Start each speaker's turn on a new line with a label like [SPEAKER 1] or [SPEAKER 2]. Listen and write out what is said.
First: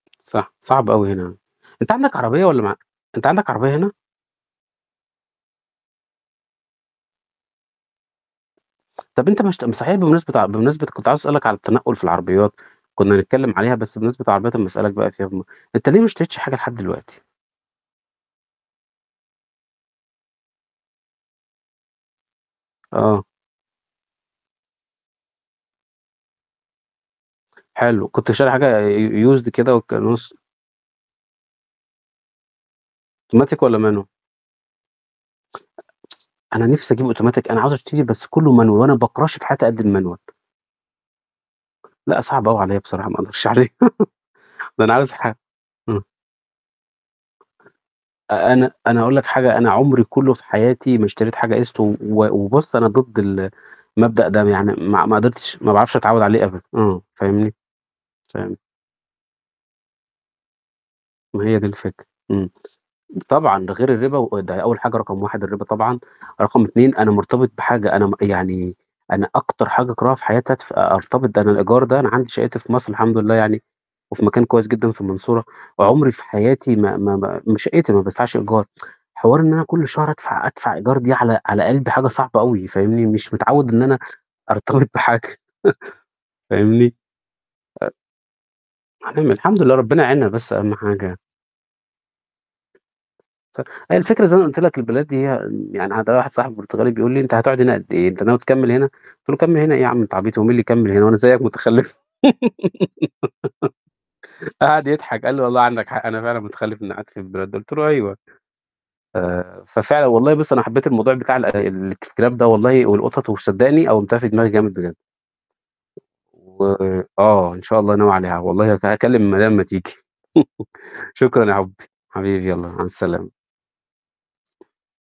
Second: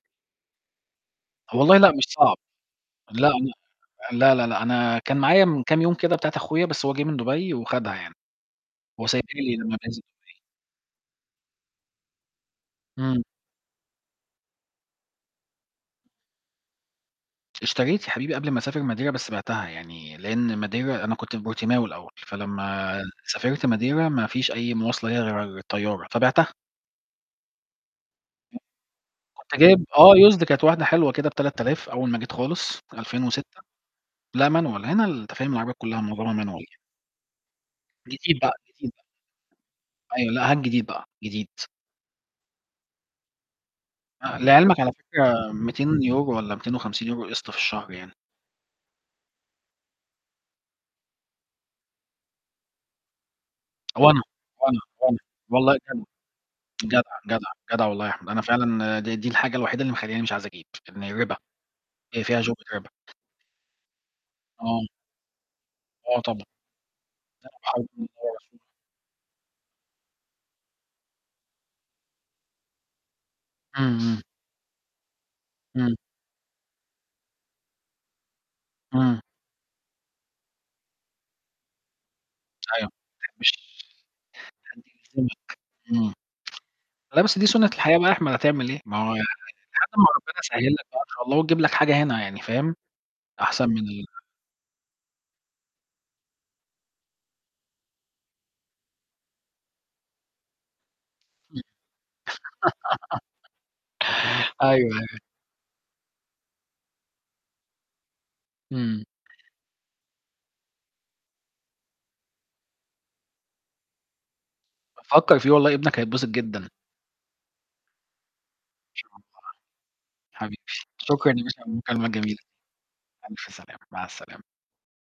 [SPEAKER 1] صح، صعب أوي هنا.
[SPEAKER 2] هو والله
[SPEAKER 1] أنت
[SPEAKER 2] لأ مش
[SPEAKER 1] عندك
[SPEAKER 2] صعب،
[SPEAKER 1] عربية والّا ما ع أنت
[SPEAKER 2] لا،
[SPEAKER 1] عندك
[SPEAKER 2] لأ،
[SPEAKER 1] عربية هنا؟
[SPEAKER 2] لا، لا، لا أنا كان معايا من كام يوم كده بتاعة أخويا، بس هو جِه من دُبَي وخدها يعني، هو
[SPEAKER 1] طَب
[SPEAKER 2] سايبها
[SPEAKER 1] أنت ما
[SPEAKER 2] لي
[SPEAKER 1] اشت
[SPEAKER 2] لمّا
[SPEAKER 1] صحيح
[SPEAKER 2] بينزل دُبَي.
[SPEAKER 1] بمناسبة ع بمناسبة كنت عايز أسألك عن التنقُّل في العربيات، كُنّا
[SPEAKER 2] إمم.
[SPEAKER 1] هنتكلِّم عليها بس بمانسبة العربيات أمّا أسألك بقى فيها بالمره، أنت ليه ما اشتريتش حاجة لحد دلوقتي؟
[SPEAKER 2] اشتريت يا حبيبي قبل ما أسافر Madeira، بس بعتها يعني لإن Madeira أنا كنت في بورتيماو الأول، فلمّا
[SPEAKER 1] آه.
[SPEAKER 2] سافرت Madeira ما فيش أي مواصلة ليها غير الطيارة، فبِعتها.
[SPEAKER 1] حلو، كنت شاري حاجة ي Used
[SPEAKER 2] كنت
[SPEAKER 1] كده
[SPEAKER 2] جايب آه
[SPEAKER 1] والكالوس
[SPEAKER 2] Used، كانت واحدة حلوة كده ب3000 أول ما جيت خالص في 2006،
[SPEAKER 1] Automatic والّا Manual؟
[SPEAKER 2] لأ Manual، هنا ال أنت فاهم العربيات كُلّها معظمها Manual
[SPEAKER 1] أنا
[SPEAKER 2] يع
[SPEAKER 1] نِفْسي أجيب Automatic، أنا عاوز أشتري، بس
[SPEAKER 2] جديد بقى،
[SPEAKER 1] كُلّه Manual
[SPEAKER 2] جديد.
[SPEAKER 1] وأنا ما باكرهش في حياتى قد
[SPEAKER 2] أيوه،
[SPEAKER 1] الManual.
[SPEAKER 2] لأ هات جديد بقى، جديد.
[SPEAKER 1] لأ، صعب أوي عليّا بصراحة، ما أقدرش عليه،
[SPEAKER 2] آآ لعلمك
[SPEAKER 1] ده
[SPEAKER 2] على
[SPEAKER 1] أنا عاوز ح
[SPEAKER 2] فكرة
[SPEAKER 1] إمم.
[SPEAKER 2] 200€ والّا 250€ قِسْط في الشهر يعني.
[SPEAKER 1] أ أنا أنا هاقول لك حاجة، أنا عُمري كُلّه في حياتي ما اشتريت حاجة قِسْط، و و وبُص أنا ضد ال
[SPEAKER 2] وأنا،
[SPEAKER 1] المبدأ ده، يعني
[SPEAKER 2] وأنا،
[SPEAKER 1] ما ما
[SPEAKER 2] وأنا.
[SPEAKER 1] قدرتش، ما
[SPEAKER 2] والله
[SPEAKER 1] باعرفش
[SPEAKER 2] جدع،
[SPEAKER 1] أتعوِّد عليه أبدًا، امم،
[SPEAKER 2] جدع، جدع،
[SPEAKER 1] فاهمني،
[SPEAKER 2] جدع والله يا أحمد، أنا
[SPEAKER 1] فاهم؟
[SPEAKER 2] فعلًا د دي الحاجة الوحيدة اللي مخلّياني مش عايز أجيب إن الرِبا،
[SPEAKER 1] ما هي دي الفكرة،
[SPEAKER 2] هي فيها
[SPEAKER 1] إمم.
[SPEAKER 2] شُبهة رِبا.
[SPEAKER 1] طبعًا، ده غير الرِبا وده أول
[SPEAKER 2] آه.
[SPEAKER 1] حاجة رقم 1 الرِبا طبعًا،
[SPEAKER 2] آه طبعًا،
[SPEAKER 1] رقم 2 أنا مرتبط
[SPEAKER 2] لأ الحمد
[SPEAKER 1] بحاجة أنا م
[SPEAKER 2] لله.
[SPEAKER 1] يعني أنا أكتر حاجة أكرهها في حياتي أدف أرتبط، ده أنا الإيجار ده أنا عندي شَقّتي في مصر، الحمد لله يعني
[SPEAKER 2] إمم، إمم.
[SPEAKER 1] وفي مكان كويس جدًا في المنصورة،
[SPEAKER 2] إمم.
[SPEAKER 1] عُمري في حياتي ما ما ما شَقّتي ما بادفعش إيجار.
[SPEAKER 2] إمم.
[SPEAKER 1] حوار إن أنا كل شهر أدفع أدفع إيجار دي على على قلبي حاجة صعبة أوي
[SPEAKER 2] أيوه،
[SPEAKER 1] فاهمني،
[SPEAKER 2] ده
[SPEAKER 1] مش
[SPEAKER 2] مش
[SPEAKER 1] متعوِّد إن أنا أرتبط بحاجة
[SPEAKER 2] [unintelligible] امم
[SPEAKER 1] فاهمني،
[SPEAKER 2] لأ، بس دي سُنّة
[SPEAKER 1] أ
[SPEAKER 2] الحياة بقى يا أحمد هتعمل إيه، ما هو
[SPEAKER 1] [unintelligible]
[SPEAKER 2] لحد
[SPEAKER 1] الحمد لله ربِّنا
[SPEAKER 2] ما
[SPEAKER 1] يعيننا
[SPEAKER 2] ربِّنا
[SPEAKER 1] بس
[SPEAKER 2] يسهّل
[SPEAKER 1] أهَم
[SPEAKER 2] لك بقى إن
[SPEAKER 1] حاجة.
[SPEAKER 2] شاء الله وتجيب لك حاجة هنا يعني فاهم،
[SPEAKER 1] سك
[SPEAKER 2] أحسن من
[SPEAKER 1] هي
[SPEAKER 2] ال
[SPEAKER 1] الفكرة زي ما أنا قُلت لك البلاد ديّا يعني عندنا واحد صاحبي برتغالي بيقول لي: "أنت هتقعُد هنا قد إيه، أنت ناوي تكمِّل هنا؟" قُلت له: "أكمِّل هنا إيه يا عم أنت عبيط، هو مين اللي يكمِّل هنا، هو أنا زيّك مُتخلِّف."
[SPEAKER 2] أيوه،
[SPEAKER 1] قعد
[SPEAKER 2] أيوه.
[SPEAKER 1] يضحك، قال لي: "والله عندك حق أنا فعلًا متخلف، إنّي قعدت في البلد دي." قُلت له: "أيوه."
[SPEAKER 2] إمم.
[SPEAKER 1] آآ ففعلًا والله بُص، أنا حبّيت الموضوع بتاع ال-الكلاب ده والله والقطط وصدّقني قوِّمتها في دماغي جامد بجد.
[SPEAKER 2] فكَّر فيه، والله ابنك هيتبسط
[SPEAKER 1] و
[SPEAKER 2] جدًا.
[SPEAKER 1] آه، إن شاء الله ناوي عليها، والله هك
[SPEAKER 2] إن شاء
[SPEAKER 1] هاكلِّم
[SPEAKER 2] الله
[SPEAKER 1] المدام أمّا تيجي
[SPEAKER 2] حبيبي، شكرًا يا
[SPEAKER 1] شكرًا يا
[SPEAKER 2] باشا على
[SPEAKER 1] حُبي،
[SPEAKER 2] المكالمة الجميلة،
[SPEAKER 1] حبيبي يالّا مع السلامة.
[SPEAKER 2] ألف سلامة، مع السلامة.